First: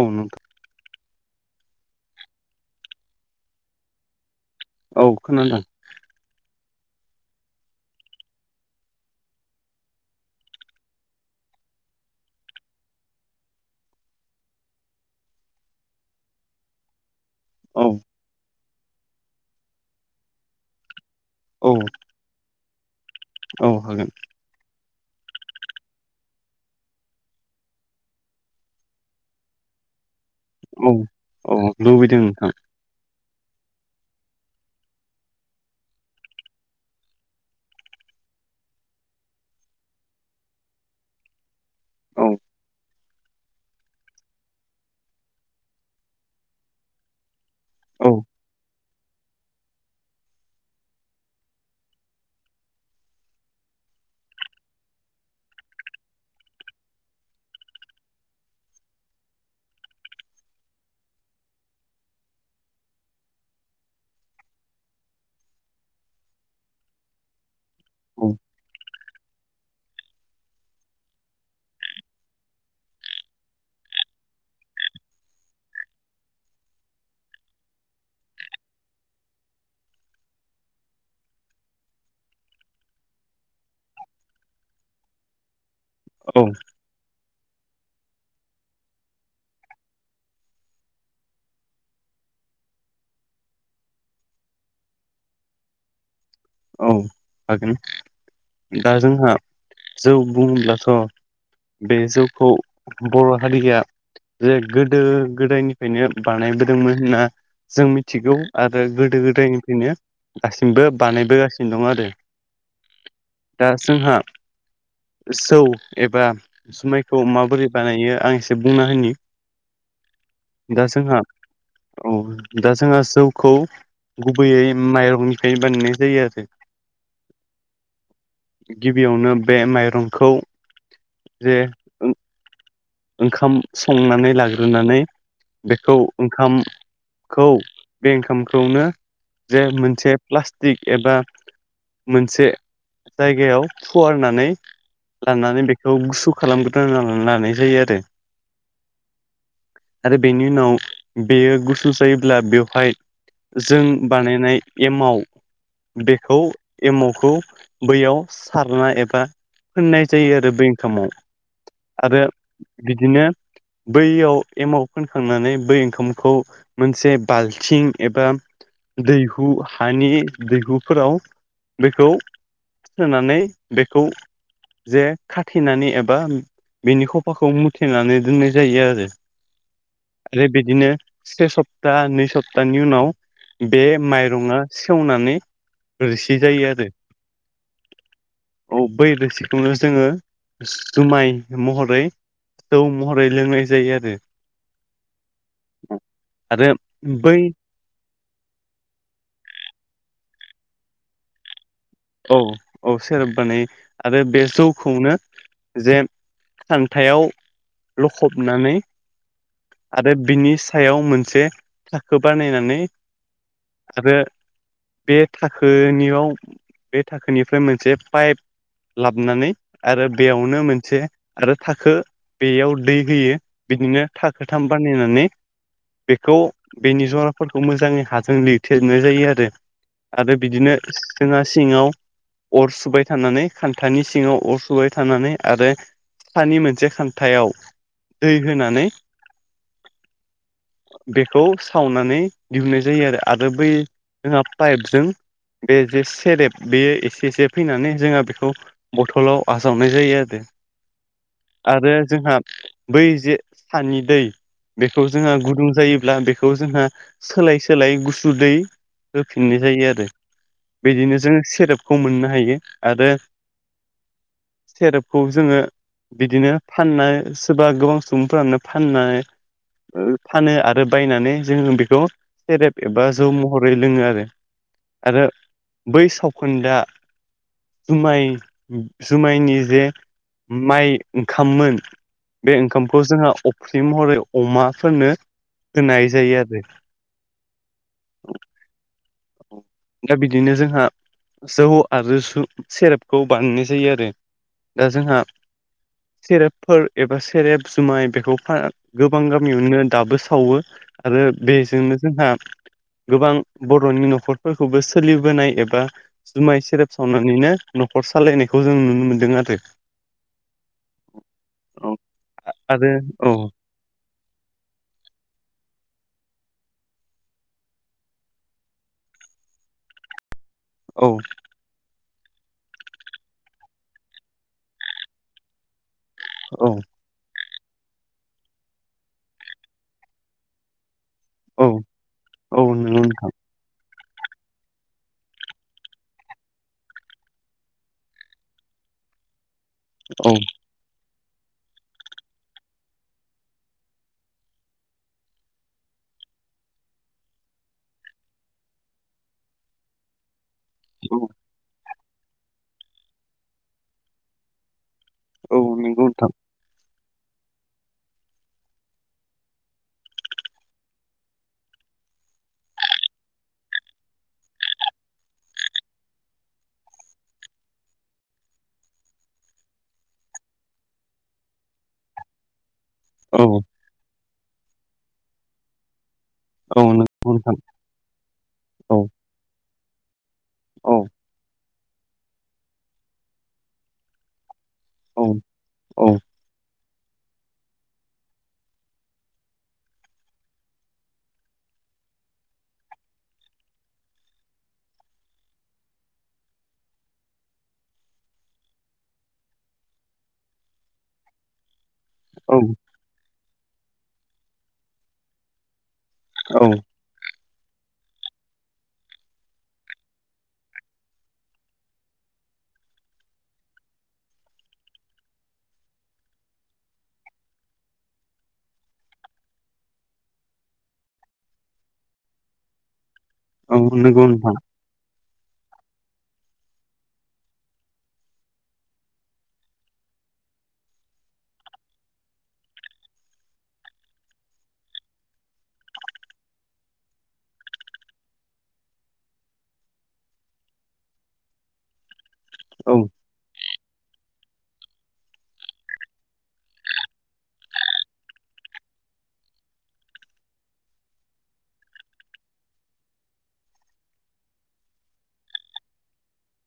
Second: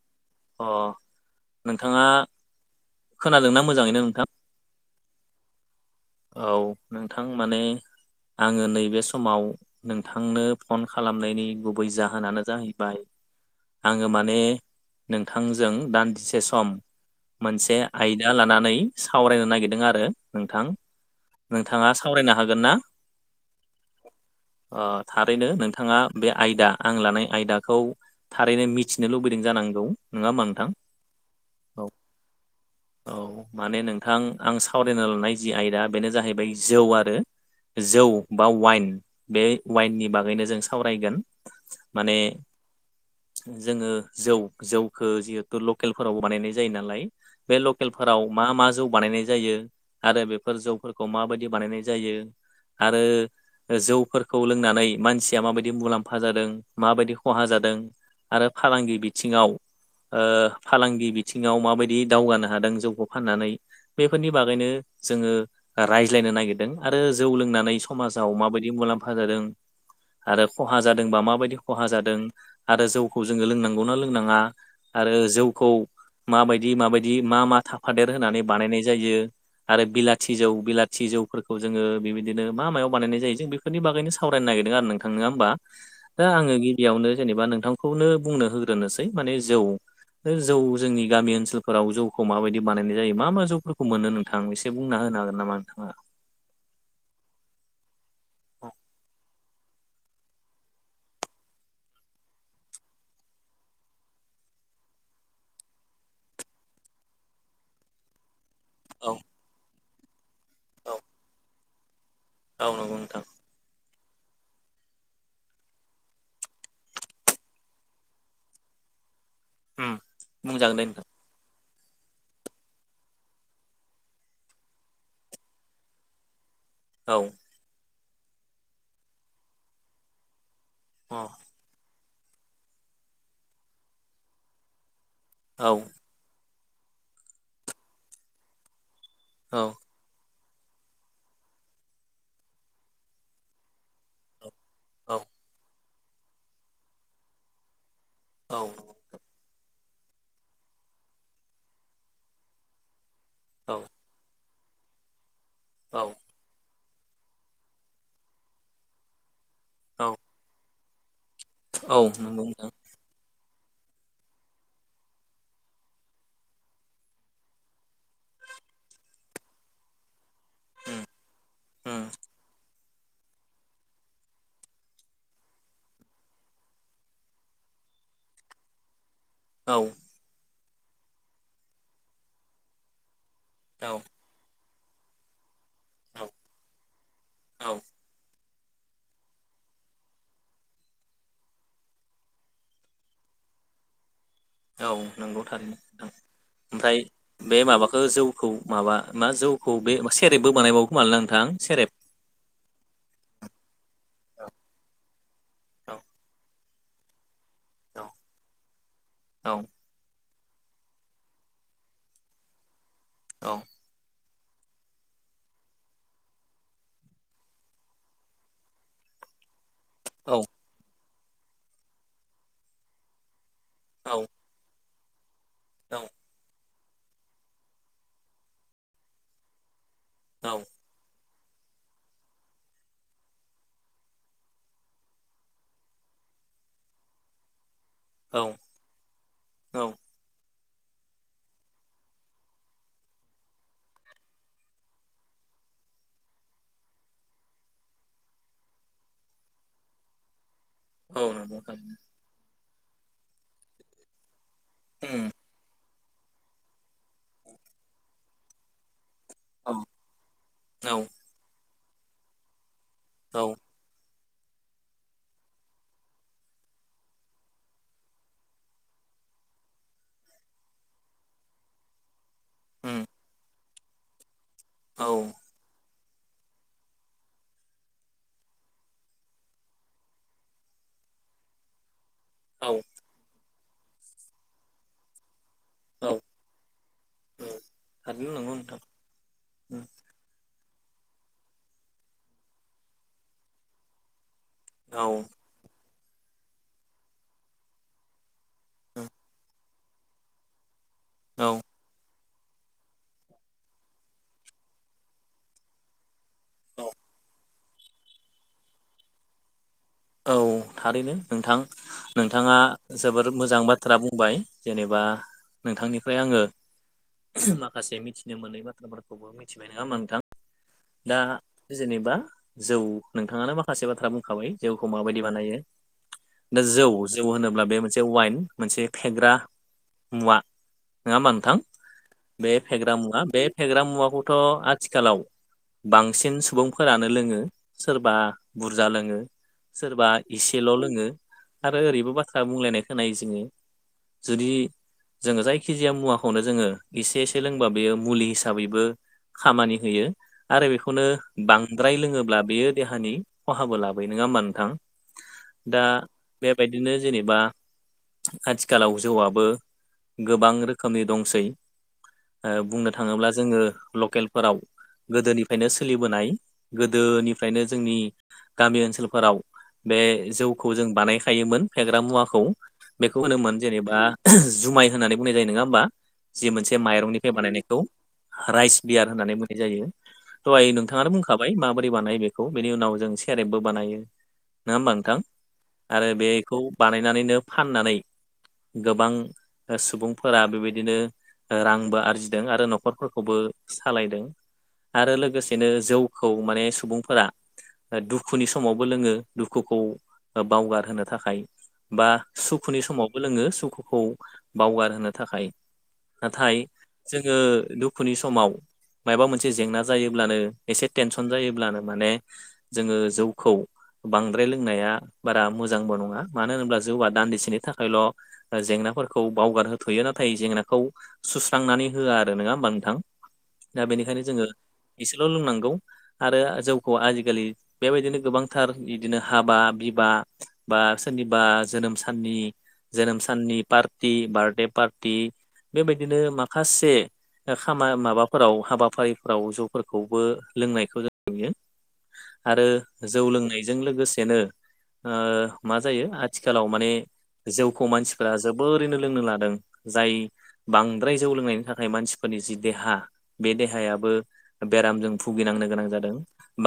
औ नोंथां अ नोंथाङा खोनादोंना मोजाङैनो नोंथां औ खोनादोंं औ नोंथां माने आंङो नैबे समाव। नोंथांनो फन खालामनायनि गुबै जाहोनानो जाहैबाय। आङो माने नोंथांजों दान्दिसे सम। मोनसे औ आयदा लानानै सावरायनो नागिरदों आरो नोंथां। औ नोंथांङा सावरायनो हागोन ना। औ हागोन। थारैनो नोंथाङा बे आयदा आं लानाय आयदाखौ। थारैनो मिथिनो लुबैदों जानांगौ नङा होमबा नों औ औ लुबैदों नोंथां। औ माने नोंथां आं सावरायनो लानाय जि आयदा बेनो जाहैबाय जौ आरो। जौ बा वाइन बे वाइननि बागैनो जों सावरायगोन। माने। औ जोङो जौ जौखौ जिहेथु लकेलफोरावबो बानायनाय जायो नालाय। बे औ लकेलफोराव मा मा जौ बानायनाय जायो आरो बेफोर जौ। फोरखौ माबायदि बानायनाय जायो आरो। जौफोरखौ लोंनानै मानसिया माबायदि मुलाम्फा जादों माबायदि खहा जादों। आरो फालांगि बिथिङाव। ओ फालांगि बिथिङाव माबायदि दावगानो हादों जौखौ फाननानै बेफोरनि बागैनो जोङो रायज्लायनो नागिरदों आरो जौ लोंनानै औ समाजाव माबायदि मुलाम्फा जादों आरो खहा जादोंबा माबायदि खहा जादों आरो जौखौ जोङो लोंनांगौना लोंनाङा आरो जौखौ माबायदि माबायदि मा मा थाफादेर होनानै बानायनाय जायो आरो बिलाथि जौ बिलाथि जौफोरखौ जोङो बेबायदिनो मा मायाव बानायनाय जायो जों बेफोरनि बागैनो सावरायनो नागिरदों आरो नोंथां नोङा होमबा। दा औ आङो गिबियावनो जेनेबा नोंथांखौनो बुंनो होग्रोनोसै माने जौ जौ जोंनि गामि ओनसोलफोराव जौखौ माबायदि बानायनाय जायो मा मा जौफोरखौ मोनो नोंथां एसे बुंना हो नो हागोन नामा नोंथाङा? औ हागोन दा जोंहा जौ बुङोब्लाथ' बे जौखौ बर' हारिया जे गोदो गोदायनिफ्रायनो बानायबोदोंमोन होनना जों मिथिगौ। आरो औ गोदो गोदायनिफ्रायनो दासिमबो बानायबोगासिनो दं आरो। औ नंगौ नोंथां। दा जोंहा जौ एबा जुमायखौ माबोरै बानायो आं एसे बुंना होनि। उम बुंजागोन दे दा नोंथां जोंहा ‌ औ दा जोंहा जौखौ गुबैयै माइरंनिफ्राय बानायनाय जायो‌ आरो। औ गिबियावनो बे माइरंखौ‌ अ जे‌ ओंखाम संनानै लाग्रोनानै औ बेखौ‌ ओंखामखौ बे ओंखामखौनो औ जे मोनसे प्लास्टिक एबा मोनसे जायगायाव फुवारनानै औ लांनानै बेखौ गुसु खालामग्रोना लानाय जायो आरो। औ। आरो बेनि उनाव बेयो गुसु जायोब्ला बेवहाय औ जों बानायनाय एमाव औ बेखौ एमावखौ बैयाव सारना एबा फोननाय औ जायो आरो बै ओंखामाव। औ आरो नंगौ नोंथां। बिदिनो बैयाव एमाव फोनखांनानै बै ओंखामखौ मोनसे बाल्थिं एबा दैहु हानि उम दैहुफोराव उम बेखौ सोनानै बेखौ जे खाथेनानै एबा बिनि ख खफाखौ मुथेनानै दोननाय जायो आरो। औ आरो बिदिनो से सप्ता नै सप्तानि उनाव बे औ माय रङा सेवनानै औ रोसि जायो आरो। औ औ बै रोसिखौनो जोङो जुमाय महरै जौ महरै लोंनाय जायो आरो। औ नंगौ थारैनो नोंथां आरो ओमफ्राय बै बे माबाखौ जौ खौ माबा मा जौखौ बे सेरेब बो बानायबावो खोमालै ना नोंथां सेरेब? औ औ सेरेब बानायो आरो बे जौखौनो जे औ खान्थायाव औ लखबनानै औ आरो बिनि सायाव मोनसे थाखो बानायनानै औ। आरो बे थाखोनियाव बे थाखोनिफ्राय मोनसे पाइप लाबनानै आरो औ बेयावनो मोनसे आरो थाखो बेयाव दै होयो, बिदिनो औ थाखोथाम बानायनानै औ। खौ बेनि जराफोरखौ मोजाङै हाजों लिरथेजोबनाय जायो आरो आरो औ बिदिनो जोंहा सिङाव अर सुबाय थानानै, खान्थानि सिङाव अर सुबाय थानानै आरो सानि मोनसे खान्थायाव दै औ होनानै औ बेखौ सावनानै दिहुननाय जायो आरो। आरो बै जोंहा पाइपजों बे जे सेरेब बेयो एसे-एसे फैनानै जोंहा बेखौ बथ'लाव आजावनाय जायो आरो। औ नंगौ थारैनो आरो जोंहा बै जे सानि दै बेखौ उम जोंहा गुदुं जायोब्ला बेखौ जोंहा सोलाय-सोलाय गुसु दै होफिननाय औ जायो आरो। औ बिदिनो जोङो सेरेबखौ मोननो हायो आरो औ। सेरेबखौ जोङो बिदिनो फानना सोरबा गोबां सुबुंफोरानो फाननाय ओ फानो आरो बायनानै जोङो बेखौ सेरेब उम एबा जौ महरै लोङो आरो। औ। आरो बै सावखोन्दा जुमाय-जुमायनि जे माइ ओंखाममोन बे औ ओंखामखौ जोंहा अफ्रि महरै अमाफोरनो होनाय औ जायो आरो। थारैनो नंगौ नोंथां उम दा बिदिनो जोंहा जौ आरो [unintelligible] सेरेबखौ बानायनाय जायो आरो। दा औ जोंहा सेरेबफोर एबा सेरेब जुमाय बेखौ [unintelligible] गोबां गामियावनो दाबो सावो आरो औ बेजोंनो जोंहा गोबां बर'नि न'खरफोरखौबो सोलिबोनाय एबा जुमाय औ सेरेब सावनानैनो न'खर सालायनायखौ जों नुनो मोन्दों आरो। औ थारैनो नोंथां, नोंथाङा आरो औ जोबोर मोजां बा थ्रा बुंबाय जेनेबा नोंथांनिफ्राय आङो माखासे मिथिनो मोनै बाथ्राफोरखौबो मिथिबाय नङा होमबा नोंथां? औ दा जेनेबा जौ नोंथाङानो माखासे बाथ्रा बुंखाबाय। जौखौ माबायदि बानायो ना औ जौ जौ होनोब्ला बे मोनसे वाइन मोनसे फेग्रा मुवा नङा होनबा नोथां बे औ फेग्रा नंगौ मुवा नोंथां बे फेग्रा मुवाखौथ' आथिखालाव बांसिन सुबुंफोरानो लोङो सोरबा बुरजा लोङो। सोरबा औ इसेल' लोङो आरो ओरैबो बाथ्रा बुंलायनाय खोनायो जोङो जुदि जोङो जायखिजाया मुवाखौनो जोङो एसे-एसे लोंबा बेयो मुलि हिसाबैबो खामानि होयो। आरो बेखौनो औ बांद्राय लोङोब्ला बेयो देहानि खहाबो लाबोयो नङा होनबा नोंथां? औ दा नंगौ नोंथां बेबायदिनो जेनेबा आथिखालाव जौआबो गोबां रोखोमनि दंसै। ओ बुंनो थाङोब्ला जोङो लकेलफोराव गोदोनिफ्रायनो सोलिबोनाय गोदोनिफ्रायनो जोंनि गामि ओनसोलफोराव बे जौखौ जों बानायखायोमोन फेग्रा मुवाखौ बेखौ औ होनोमोन जेनेबा जुमाय होननानै बुंनाय जायो नङा होमबा? जि मोनसे औ नंगौ माइरंनिफ्राय नोंथां बानायनायखौ राइस औ बियार होननानै बुंनाय जायो। दहाय औ नोंथाङानो बुंखाबाय माबोरै बानायो बेखौ बेनि उनाव जों सेरेबबो बानायो। नङा होमबा नोंथां औ आरो औ बेखौ बानायनानैनो फाननानै गोबां ओ सुबुंफोरा बेबायदिनो रांबो आरजिदों आरो न'खरफोरखौबो सालायदों। आरो लोगोसेनो जौखौ माने सुबुंफोरा दुखुनि समावबो लोङो। दुखुखौ बावगारहोनो थाखाय बा औ सुखुनि समाव लोङो सुखुखौ बावगार होनोनो थाखाय। नाथाय औ जोङो दुखुनि समाव मायबा मोनसे जेंना जायोब्लानो एसे टेनसन जायोब्लानो माने जोङो जौखौ बांद्राय लोंनाया बारा मोजांबो नङा मानो होनोब्ला जौवा दान्दिसेनि थाखायल'। ओ जेंनाफोरखौ बावगारहोथ'यो नाथाय जेंनाखौ सुस्रांनानै होआ आरो नङा होमबा नोंथां? औ दा बेनिखायनो नंगौ जोङो नोंथां एसेल' लोंनांगौ आरो जौखौ आजिखालि बेबायदिनो गोबांथार बिदिनो हाबा बिबा बा सोरनिबा जोनोम साननि जोनोम साननि पार्टि बारदे पार्टि बेबायदिनो माखासे खामा माबाफोराव हाबाफारिफोराव ज'फोरखौबो लोंनायखौ जों नुयो। आरो औ जौ लोंनायजों लोगोसेनो ओ मा जायो आथिखालाव माने जौखौ मानसिफोरा जोबोरैनो लोंनो लादों जाय बांद्राय जौ लोंनायनि थाखाय मानसिफोरनि जि देहा बे देहायाबो बेरामजों भुगिनांनो गोनां जादों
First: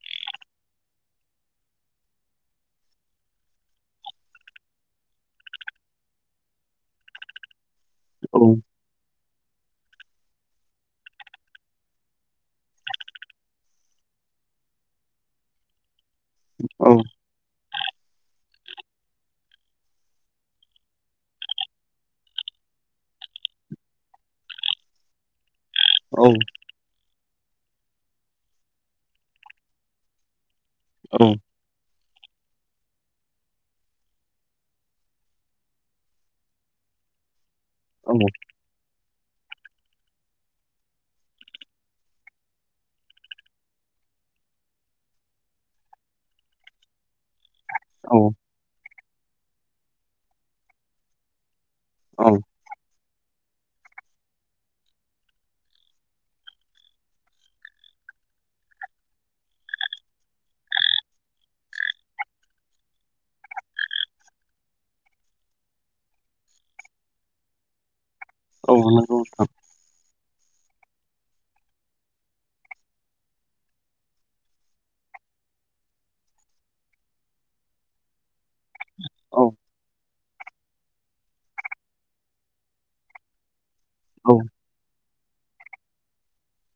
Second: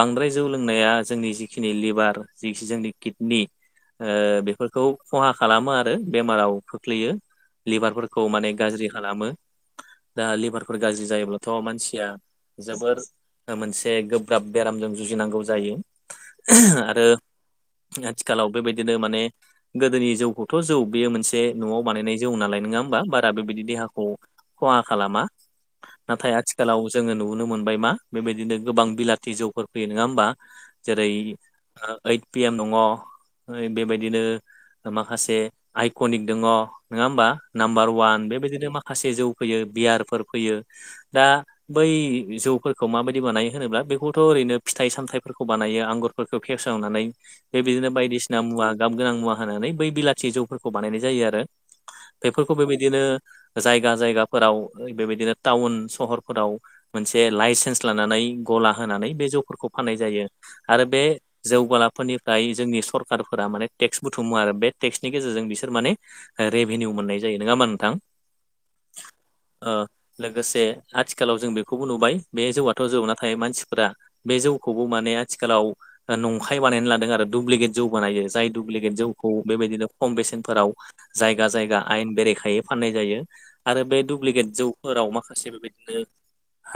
बांद्राय जौ लोंनाया जोंनि जिखि नि लिभार जिखि जोंनि किडनि ओ बेफोरखौ खहा खालामो आरो बेमाराव खोख्लैयो। लिभारफोरखौ औ माने गाज्रि खालामो। दा लिभारफोर गाज्रि जायोब्लाथ' मानसिया जोबोर मोनसे गोब्राब बेरामजों जुजिनांगौ जायो। औ आरो आथिखालाव बेबायदिनो माने गोदोनि जौखौथ' जौ बेयो मोनसे न'आव बानायनाय जौ नालाय नङा होमबा बारा बेबायदि देहाखौ खहा खालामा औ नाथाय आथिखालाव जोङो नुनो मोनबाय मा बेबायदिनो गोबां बिलाथि जौफोर फैयो नङा होमबा? जेरै ओइद पिएम नङ'। ओरै बेबायदिनो माखासे आइक'निक दङ नङा होमबा? नाम्बार औ वान बेबायदिनो माखासे जौ फैयो बियारफोर फैयो दा बै जौफोरखौ माबायदि बानायो होनोब्ला बेखौथ' ओरैनो फिथाइ सामथायाइफोरखौ बानायो आंगुर फोरखौ फेसावनानै बेदिनो औ बायदिसिना मुवा गाब गोनां मुवा होनानै बै बिलाथि जौफोरखौ बानायनाय जायो आरो औ बेफोरखौ बेबायदिनो जायगा जायगाफोराव बेबायदिनो टाउन सहरफोराव मोनसे लाइसेन्स लानानै गला होनानै बे जौफोरखौ फाननाय जायो आरो बे जौगालाफोरनिफ्राय जोंनि सरकारफोरा माने टेक्स बुथुमो आरो बे टेक्सनि गेजेरजों बिसोर माने रेभिनिउ मोननाय जायो नोङाहोनबा नोंथां? औ नांगौ नोथां। ओ लोगोसे आथिखालाव जों बेखौबो नुबाय बे जौआथ' जौ नाथाय मानसिफोरा बे जौखौबो माने आथिखालाव नंखाय बानायनानै लादों आरो दुुब्लिकेट जौ बानायो जाय दुुब्लिकेट जौखौ औ बेबायदिनो खम बेसेनफोराव जायगा जायगा आयेन बेरेखायै फाननाय जायो। आरो बे औ दुुब्लिकेट जौफोराव माखासे बेबायदिनो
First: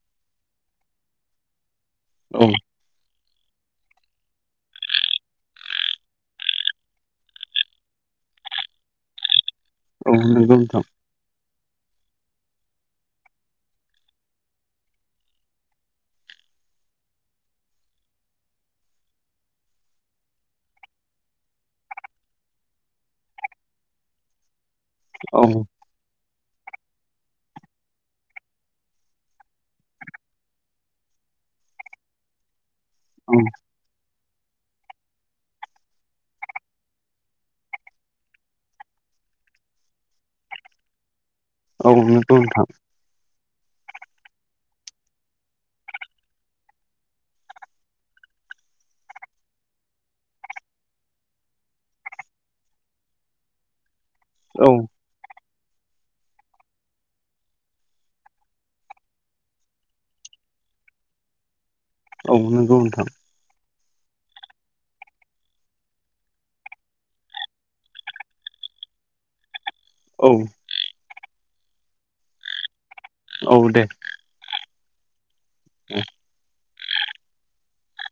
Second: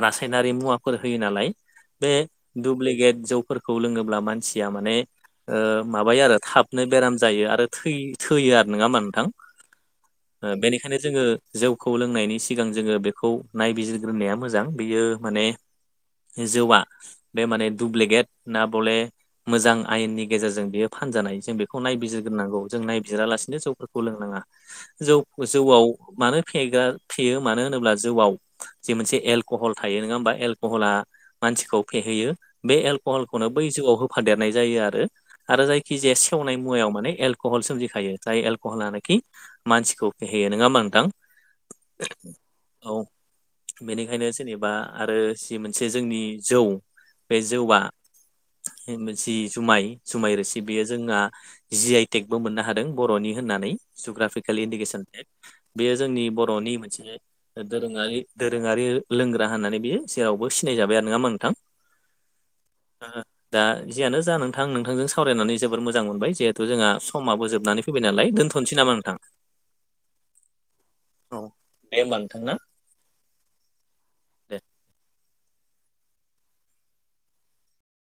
रासायनारि मुवाफोर होयो नालाय बे औ दुब्लिगेट जौफोर खौ लोङोब्ला मानसिया माने ओ माबायो आरो थाबनो बेराम जायो आरो थै थैयो आरो नङा होनबा नोंथां? ओ नंगौ नोंथां बेनिखाइनो जोङो जौखौ लोंनायनि सिगां जोङो बेखौ नायबिजिरग्रोनाया मोजां बेयो माने जौआ बे माने दुब्लिगेट ना बले मोजां आयेननि गेजेरजों बियो फानजानाय जों बेखौ नायबिजिरग्रोनांगौ जों नायबिजिरालासिनो जौफोरखौ लोंनाङा। जौ औ जौआव मानो फेग्रा फेयो मानो होनोब्ला जौआव जे मोनसे एलक'हल थायो नङा होमबा? एलक'हला मानसिखौ फेहैयो बे एलक'हलखौनो औ बै जौआव होफादेरनाय जायो आरो। आरो जायखि जाया सेवनाय मुवायाव माने एलकहल सोमजिखायो जाय एलक'हला नाखि मानसिखौ फेहेयो नङाहोनबा नोंथां? औ नंगौ नोंथां औ बेनिखायनो जेनेबा आरो जि मोनसे जोंनि जौ बे जौआ [unintelligible] जि जुमाय जुमाय रोसि बेयो जोंना जि आइ टेकबो मोननो हादों बर'नि होननानै जुग्राफिकेल औ इण्डेकेसन टेक। बेयो जोंनि बर'नि मोनसे दोरोङारि दोरोङारि लोंग्रा होननानै बियो जेरावबो सिनायजाबाय आरो नङा होनबा नोंथां? औ नोंगौ। दा जियानो जा नोंथां नोंथांजों सावरायनानै जोबोर मोजां मोनबाय जिहेथु जोंहा समाबो जोबनानैै फैबाय नालाय दोनथ नोसैनामा नोंथां? औ। औ दे ओमबा नोंथां ना। औ दे। दे [inaudible]